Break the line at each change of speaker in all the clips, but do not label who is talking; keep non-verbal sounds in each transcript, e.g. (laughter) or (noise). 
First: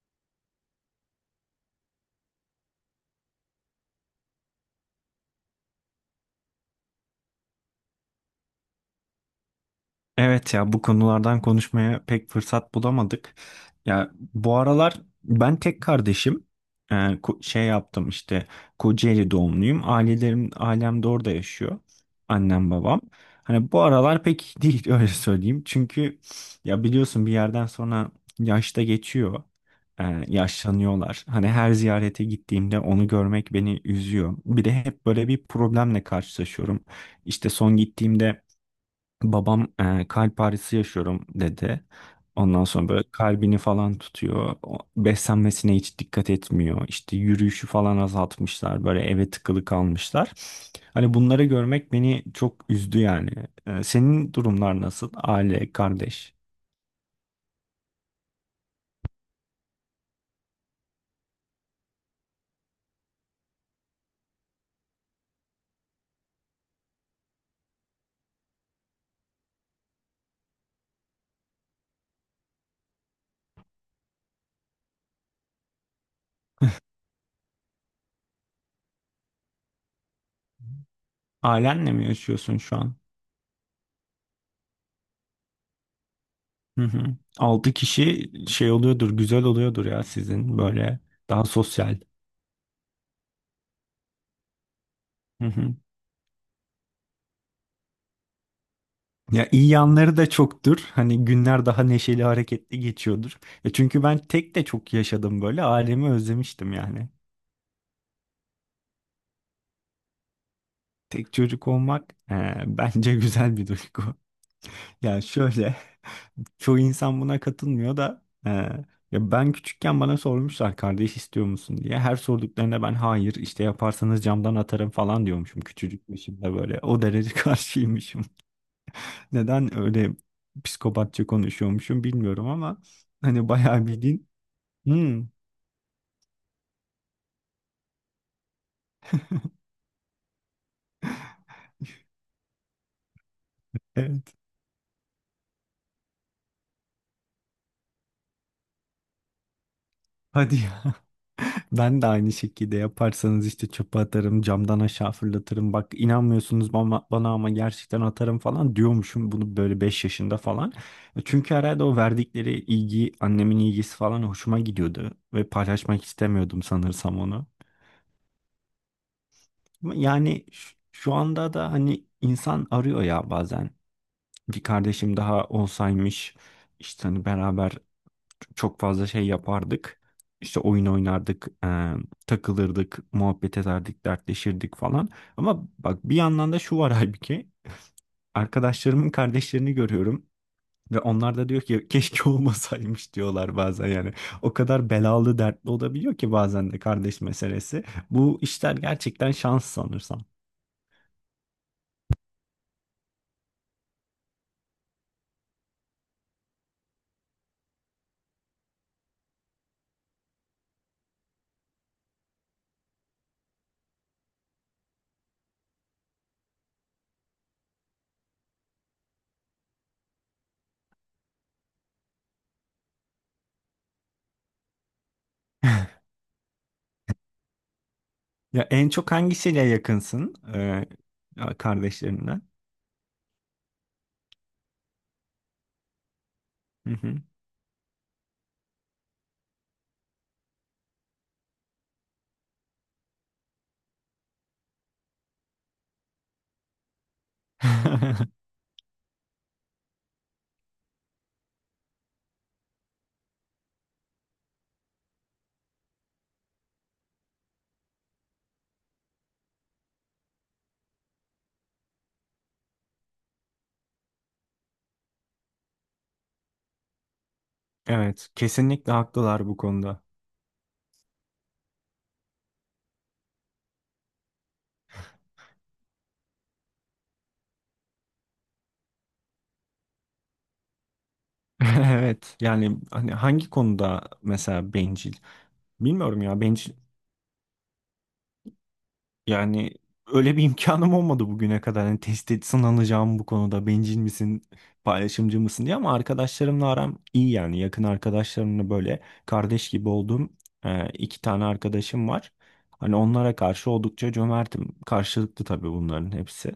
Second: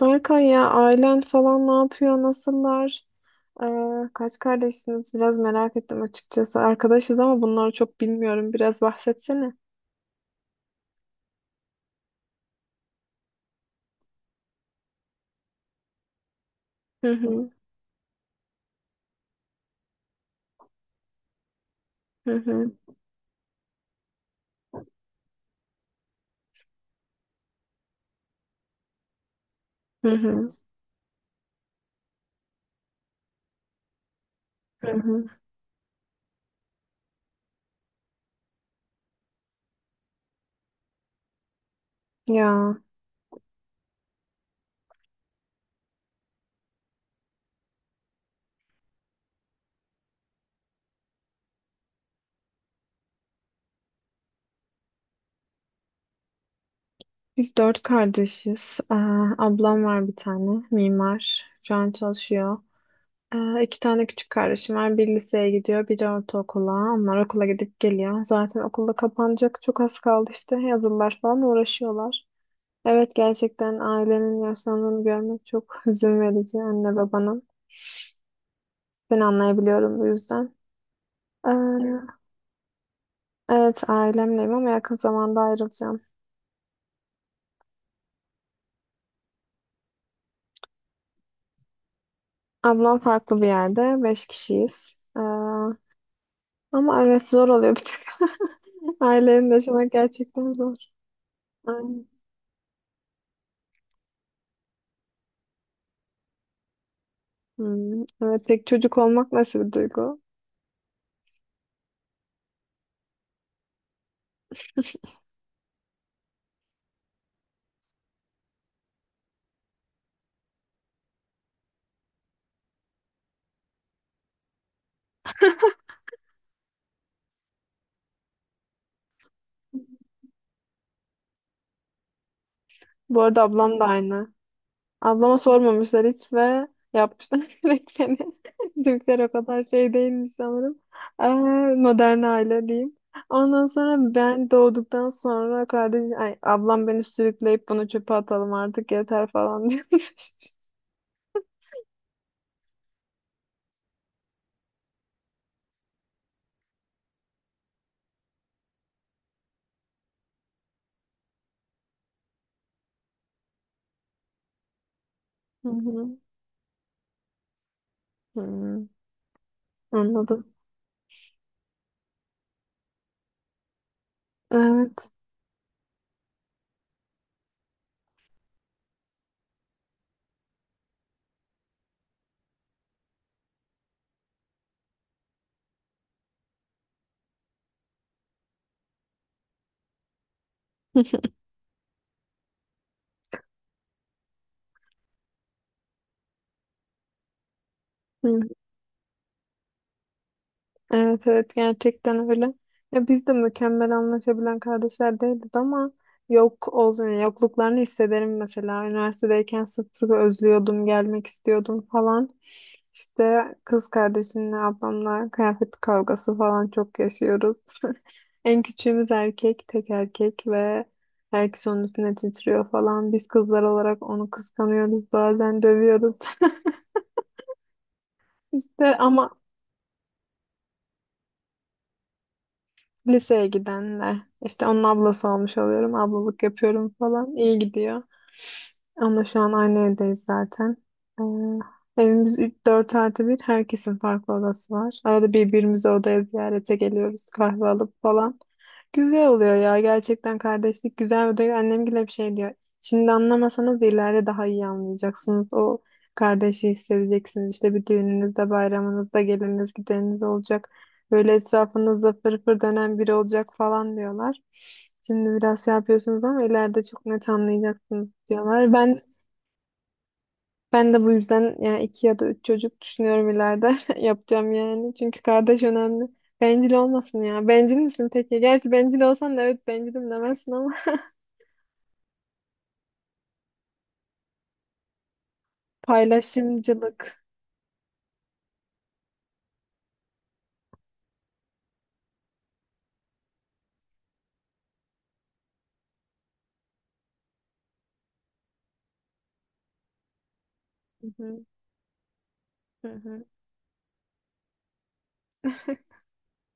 Berkay ya ailen falan ne yapıyor? Nasıllar? Kaç kardeşsiniz? Biraz merak ettim açıkçası. Arkadaşız ama bunları çok bilmiyorum. Biraz bahsetsene.
Evet ya bu konulardan konuşmaya pek fırsat bulamadık. Ya bu aralar ben tek kardeşim.
Hı hı,
Şey yaptım işte Kocaeli doğumluyum. Ailem de orada yaşıyor.
hı hı,
Annem babam. Hani bu aralar pek iyi değil (laughs) öyle söyleyeyim. Çünkü ya biliyorsun bir yerden sonra yaşta geçiyor.
hı hı,
Yaşlanıyorlar. Hani her ziyarete gittiğimde onu görmek beni üzüyor. Bir de
hı
hep
hı.
böyle bir problemle karşılaşıyorum. İşte son gittiğimde babam kalp ağrısı yaşıyorum dedi. Ondan
Ya
sonra böyle kalbini falan tutuyor. Beslenmesine hiç dikkat etmiyor. İşte yürüyüşü falan azaltmışlar. Böyle eve tıkılı kalmışlar. Hani bunları görmek beni çok üzdü yani. Senin durumlar nasıl? Aile, kardeş.
biz dört kardeşiz. Ablam var bir tane mimar. Şu an çalışıyor. İki tane küçük kardeşim var. Bir liseye gidiyor, biri ortaokula. Onlar okula gidip geliyor. Zaten okulda kapanacak çok az kaldı işte. Yazılılar falan uğraşıyorlar. Evet gerçekten ailenin yaşlandığını görmek çok (laughs) hüzün verici anne babanın. Seni anlayabiliyorum bu yüzden. Ee,
Ailenle mi yaşıyorsun şu an?
evet ailemleyim ama yakın zamanda ayrılacağım.
Hı hı. Altı kişi şey oluyordur, güzel oluyordur ya sizin böyle daha sosyal.
Ablam farklı bir yerde. Beş kişiyiz.
Hı hı.
Ama evet zor oluyor bir tık. (laughs)
Ya
Ailenin
iyi
yaşamak
yanları da
gerçekten zor.
çoktur. Hani günler daha
Aynen.
neşeli, hareketli geçiyordur. Ya çünkü ben tek de çok yaşadım böyle. Ailemi özlemiştim yani.
Evet tek çocuk olmak nasıl bir duygu?
Tek çocuk olmak (laughs) bence güzel bir duygu. (laughs) Yani şöyle, (laughs) çoğu insan buna katılmıyor da ya ben küçükken bana sormuşlar kardeş istiyor musun diye. Her sorduklarında ben hayır işte yaparsanız camdan atarım falan diyormuşum. Küçücükmüşüm de böyle. O derece (laughs) karşıymışım. Neden öyle psikopatça konuşuyormuşum bilmiyorum ama
Bu arada
hani
ablam da
bayağı bildiğin.
aynı.
Hmm,
Ablama sormamışlar hiç ve yapmışlar (laughs) direkt yani. Türkler o kadar şey değilmiş sanırım. Ee, modern aile diyeyim. Ondan sonra
evet.
ben doğduktan sonra kardeş, ay, ablam beni sürükleyip bunu çöpe atalım artık yeter falan (laughs) diyormuş.
Hadi ya. (laughs) Ben de aynı şekilde yaparsanız işte çöpe atarım, camdan aşağı fırlatırım. Bak inanmıyorsunuz bana ama gerçekten atarım falan diyormuşum bunu böyle 5 yaşında falan. Çünkü herhalde o verdikleri ilgi, annemin ilgisi falan hoşuma gidiyordu ve
Hı
paylaşmak
hı.
istemiyordum sanırsam onu.
Hı,
Ama yani
anladım.
şu anda da hani insan arıyor ya bazen. Bir
Evet.
kardeşim daha olsaymış. İşte hani beraber çok fazla şey yapardık. İşte oyun oynardık, takılırdık, muhabbet ederdik, dertleşirdik falan. Ama bak bir yandan da şu var (laughs) halbuki. Arkadaşlarımın kardeşlerini görüyorum ve onlar da diyor ki keşke (laughs) olmasaymış diyorlar bazen yani. O kadar belalı, dertli olabiliyor ki bazen de kardeş meselesi. Bu
Hı.
işler gerçekten şans sanırsam.
Evet evet gerçekten öyle. Ya biz de mükemmel anlaşabilen kardeşler değildik ama yok olsun yani yokluklarını hissederim mesela. Üniversitedeyken sık sık özlüyordum, gelmek istiyordum falan. İşte kız kardeşimle ablamla kıyafet kavgası falan çok yaşıyoruz. (laughs) En küçüğümüz erkek, tek erkek ve herkes onun üstüne titriyor falan. Biz kızlar olarak onu kıskanıyoruz, bazen dövüyoruz. (laughs)
Ya en
İşte
çok
ama
hangisiyle yakınsın kardeşlerinden?
liseye gidenler. İşte onun ablası olmuş oluyorum. Ablalık
Hı
yapıyorum
hı.
falan. İyi gidiyor. Onunla şu an aynı evdeyiz zaten. Evimiz 4 artı bir, herkesin farklı odası var. Arada birbirimizi odaya ziyarete geliyoruz. Kahve alıp
(laughs)
falan. Güzel oluyor ya. Gerçekten kardeşlik güzel oluyor. Annem bile bir şey diyor. Şimdi anlamasanız da ileride daha iyi anlayacaksınız. O kardeşi hissedeceksiniz. İşte bir düğününüzde, bayramınızda geliniz, gideniniz olacak. Böyle etrafınızda fırfır dönen biri olacak falan diyorlar. Şimdi biraz şey yapıyorsunuz ama ileride çok net anlayacaksınız
Evet,
diyorlar.
kesinlikle
Ben
haklılar bu konuda.
ben de bu yüzden yani iki ya da üç çocuk düşünüyorum ileride (laughs) yapacağım yani. Çünkü kardeş önemli. Bencil olmasın ya. Bencil misin peki? Gerçi bencil olsan da evet bencilim demezsin ama
(laughs) Evet yani hani hangi konuda mesela bencil
(laughs)
bilmiyorum ya bencil
paylaşımcılık.
yani öyle bir (laughs) imkanım olmadı bugüne kadar hani test et sınanacağım bu konuda bencil misin paylaşımcı mısın diye ama arkadaşlarımla aram iyi yani yakın arkadaşlarımla böyle kardeş gibi olduğum
Hı
iki
hı,
tane arkadaşım var
hı
hani
hı.
onlara karşı oldukça cömertim karşılıklı tabii
(laughs)
bunların hepsi.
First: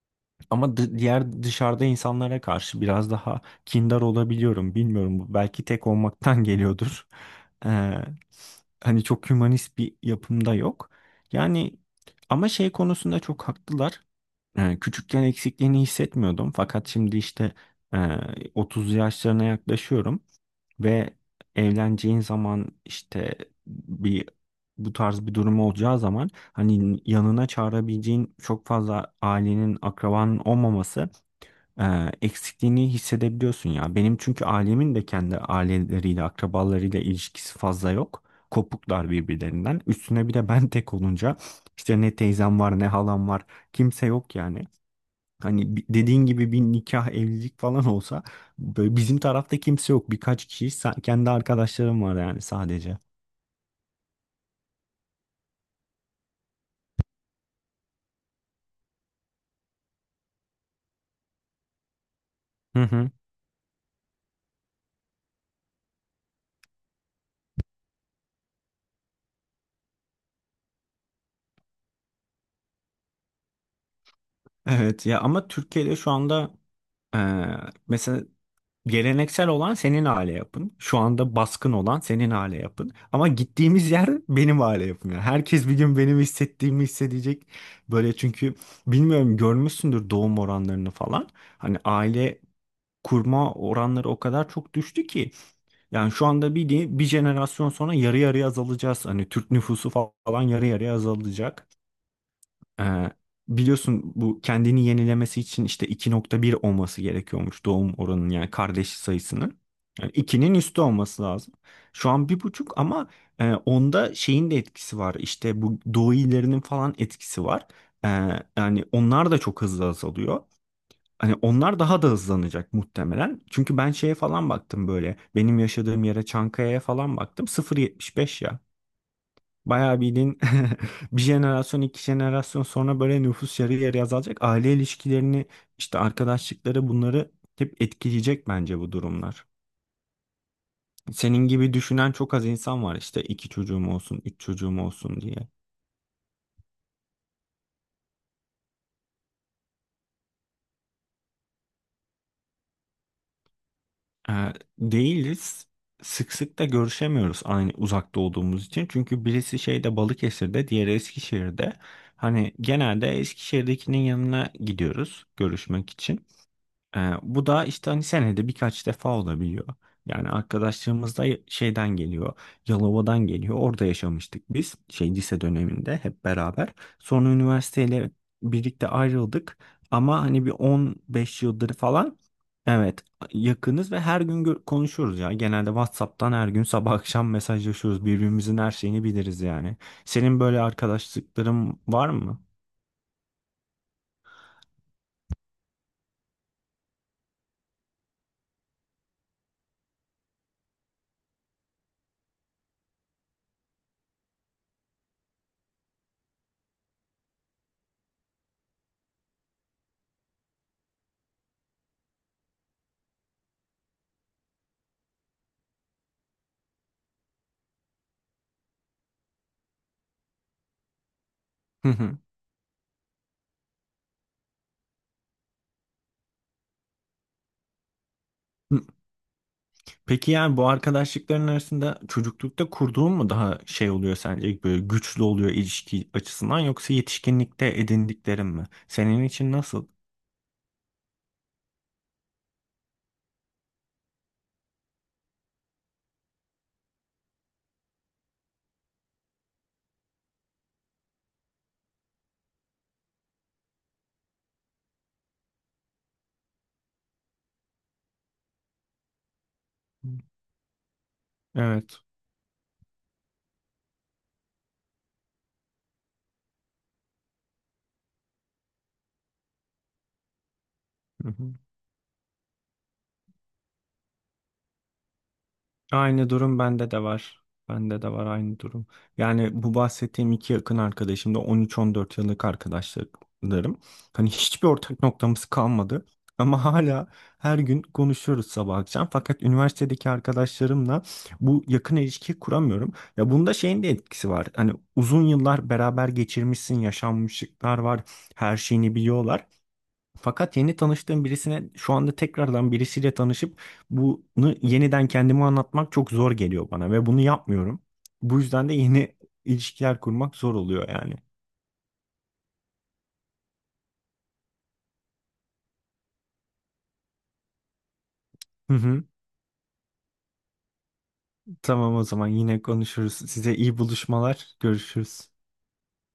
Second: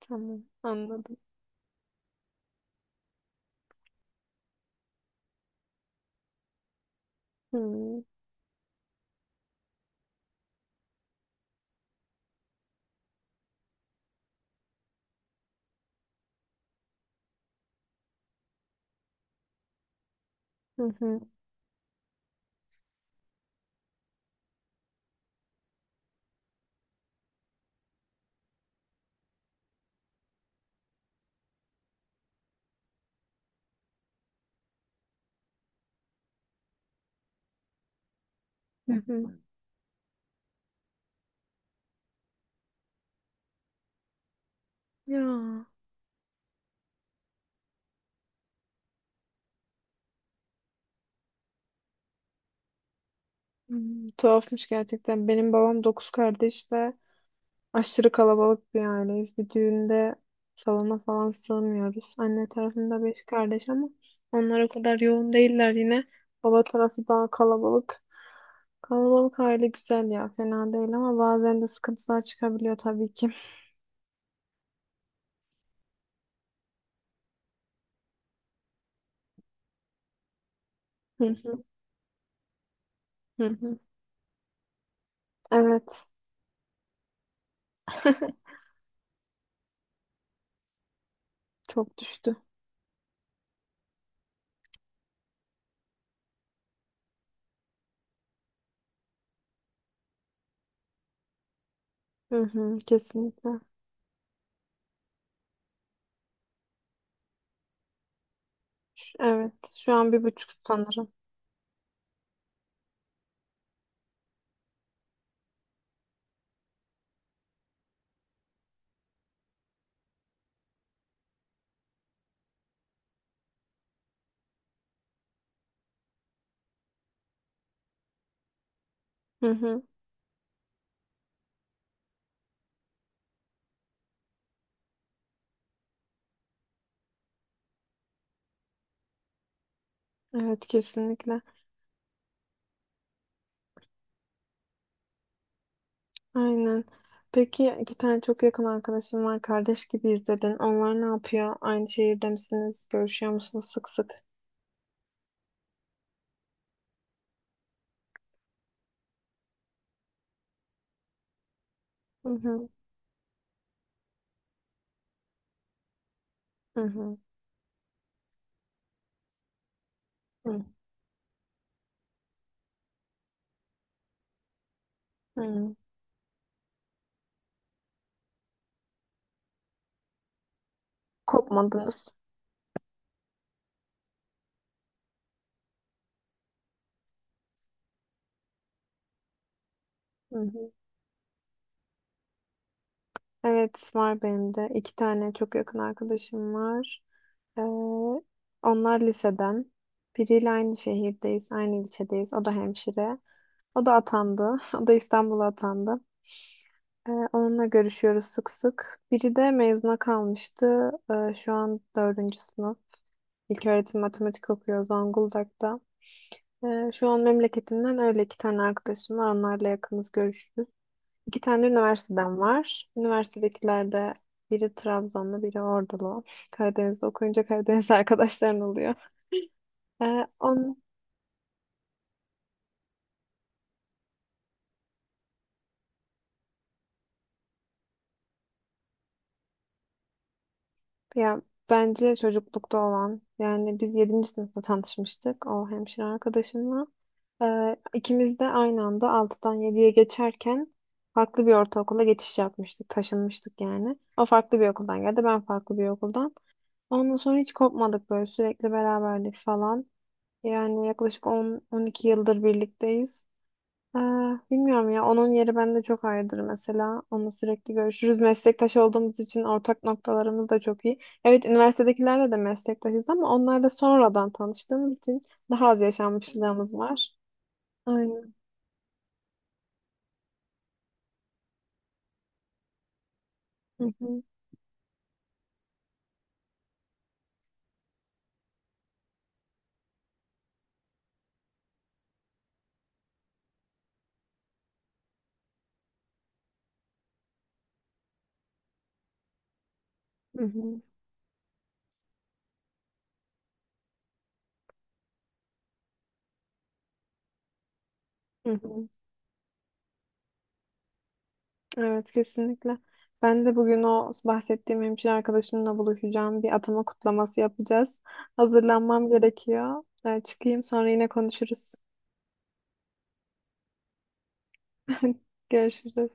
Tamam
Ama
anladım.
diğer dışarıda insanlara karşı biraz daha kindar olabiliyorum. Bilmiyorum bu belki tek olmaktan (laughs) geliyordur.
Hı
Ee,
hı,
Hani çok hümanist bir yapımda yok. Yani ama şey konusunda çok haklılar. Küçükken eksikliğini hissetmiyordum. Fakat şimdi işte e, 30 yaşlarına yaklaşıyorum.
hı
Ve
hı.
evleneceğin zaman işte bir bu tarz bir durum olacağı zaman hani yanına çağırabileceğin çok fazla ailenin akrabanın olmaması e, eksikliğini hissedebiliyorsun ya. Benim çünkü ailemin de kendi aileleriyle akrabalarıyla ilişkisi fazla yok.
Hı
Kopuklar
hı.
birbirlerinden. Üstüne bir de ben tek olunca işte ne teyzem var ne halam var, kimse yok yani.
Ya.
Hani dediğin gibi bir nikah, evlilik falan olsa böyle bizim tarafta kimse yok. Birkaç kişi kendi arkadaşlarım var yani sadece.
Tuhafmış gerçekten. Benim babam dokuz kardeş ve aşırı kalabalık bir aileyiz. Bir düğünde salona falan sığmıyoruz. Anne
Hı
tarafında
hı.
beş kardeş ama onlar o kadar yoğun değiller yine. Baba tarafı daha kalabalık. Kalabalık aile güzel ya, fena değil ama bazen de sıkıntılar çıkabiliyor tabii ki.
Evet ya ama Türkiye'de şu anda eee, mesela geleneksel olan senin aile yapın. Şu
Hı
anda
hı,
baskın olan senin aile yapın. Ama
hı hı.
gittiğimiz yer benim aile yapım. Yani herkes bir gün
Evet,
benim hissettiğimi hissedecek. Böyle çünkü
(laughs)
bilmiyorum görmüşsündür doğum oranlarını falan. Hani
çok düştü.
aile kurma oranları o kadar çok düştü ki. Yani şu anda bir jenerasyon sonra yarı yarıya azalacağız. Hani Türk nüfusu falan yarı yarıya azalacak.
Hı hı,
Ee,
kesinlikle.
Biliyorsun bu kendini yenilemesi için işte 2,1 olması gerekiyormuş doğum oranının yani kardeş
Evet,
sayısının.
şu
Yani
an 1,5
2'nin üstü
sanırım.
olması lazım. Şu an 1,5 ama onda şeyin de etkisi var. İşte bu doğu illerinin falan etkisi var. Ee, Yani onlar da çok hızlı azalıyor. Hani onlar daha da hızlanacak muhtemelen. Çünkü ben şeye falan baktım böyle. Benim yaşadığım yere Çankaya'ya falan baktım. 0,75 ya.
Hı hı,
Bayağı bildiğin (laughs) bir jenerasyon iki jenerasyon sonra böyle nüfus yarı yarıya azalacak. Aile ilişkilerini işte arkadaşlıkları bunları hep etkileyecek bence bu durumlar.
evet,
Senin
kesinlikle.
gibi düşünen çok az insan var işte iki çocuğum olsun, üç çocuğum olsun diye.
Aynen. Peki iki tane çok yakın arkadaşım var. Kardeş gibiyiz dedin. Onlar ne yapıyor? Aynı şehirde misiniz? Görüşüyor musunuz sık sık?
Ee, Değiliz. Sık sık da görüşemiyoruz aynı uzakta olduğumuz için. Çünkü birisi şeyde Balıkesir'de, diğeri Eskişehir'de.
Hı
Hani
hı.
genelde Eskişehir'dekinin yanına gidiyoruz görüşmek için.
Hı hı.
Bu da işte hani senede birkaç defa olabiliyor. Yani
Hı
arkadaşlarımız da şeyden geliyor. Yalova'dan geliyor. Orada yaşamıştık biz. Şey lise
hı.
döneminde hep beraber. Sonra üniversiteyle birlikte ayrıldık. Ama hani bir 15 yıldır
Kopmadınız.
falan, evet, yakınız ve her gün konuşuyoruz ya. Genelde WhatsApp'tan her gün sabah akşam mesajlaşıyoruz. Birbirimizin her şeyini biliriz yani.
Hı
Senin böyle
hı.
arkadaşlıkların var mı?
Evet var benim de. İki tane çok yakın arkadaşım var. Ee, onlar liseden. Biriyle aynı şehirdeyiz, aynı ilçedeyiz. O da hemşire. O da atandı. (laughs) O da İstanbul'a atandı. Onunla görüşüyoruz sık sık. Biri de mezuna kalmıştı. Şu an dördüncü sınıf. İlköğretim matematik okuyor Zonguldak'ta. Şu an memleketinden öyle iki tane arkadaşım var. Onlarla yakınız görüşürüz. İki tane
Hı
üniversiteden var. Üniversitedekilerde biri Trabzonlu, biri Ordulu. Karadeniz'de okuyunca Karadeniz (laughs) arkadaşların
hı.
oluyor. Ee,
Peki yani bu
on,
arkadaşlıkların arasında çocuklukta kurduğun mu daha şey oluyor sence, böyle güçlü oluyor ilişki açısından, yoksa yetişkinlikte edindiklerin mi? Senin için nasıl?
Ya bence çocuklukta olan yani biz yedinci sınıfta tanışmıştık o hemşire arkadaşımla. Ee, ikimiz de aynı anda altıdan yediye geçerken farklı bir ortaokula geçiş yapmıştık. Taşınmıştık yani. O farklı bir okuldan geldi ben farklı bir okuldan. Ondan sonra hiç kopmadık böyle sürekli beraberdik falan. Yani yaklaşık
Evet.
10-12 yıldır birlikteyiz. Ee, bilmiyorum ya onun yeri bende çok ayrıdır mesela. Onunla sürekli görüşürüz. Meslektaş olduğumuz için ortak noktalarımız da çok iyi. Evet üniversitedekilerle de meslektaşız ama onlarla sonradan tanıştığımız için daha az
Aynı durum
yaşanmışlığımız
bende de
var.
var. Bende de var
Aynen.
aynı durum. Yani bu bahsettiğim iki yakın arkadaşım da 13-14 yıllık arkadaşlarım.
Hı hı.
Hani hiçbir ortak noktamız kalmadı. Ama hala her gün konuşuyoruz sabah akşam. Fakat üniversitedeki arkadaşlarımla bu yakın ilişki kuramıyorum. Ya bunda şeyin de etkisi var. Hani uzun yıllar beraber geçirmişsin, yaşanmışlıklar var, her şeyini biliyorlar.
Hı
Fakat yeni
hı.
tanıştığım birisine şu anda tekrardan birisiyle tanışıp bunu yeniden kendime anlatmak çok zor geliyor bana ve bunu yapmıyorum. Bu
Hı
yüzden de
hı.
yeni ilişkiler kurmak zor oluyor yani.
Evet kesinlikle. Ben de bugün o bahsettiğim hemşire arkadaşımla buluşacağım. Bir atama kutlaması yapacağız.
Hı hı.
Hazırlanmam gerekiyor. Ben çıkayım sonra yine konuşuruz.
Tamam o zaman yine konuşuruz. Size iyi buluşmalar. Görüşürüz.
(laughs) Görüşürüz.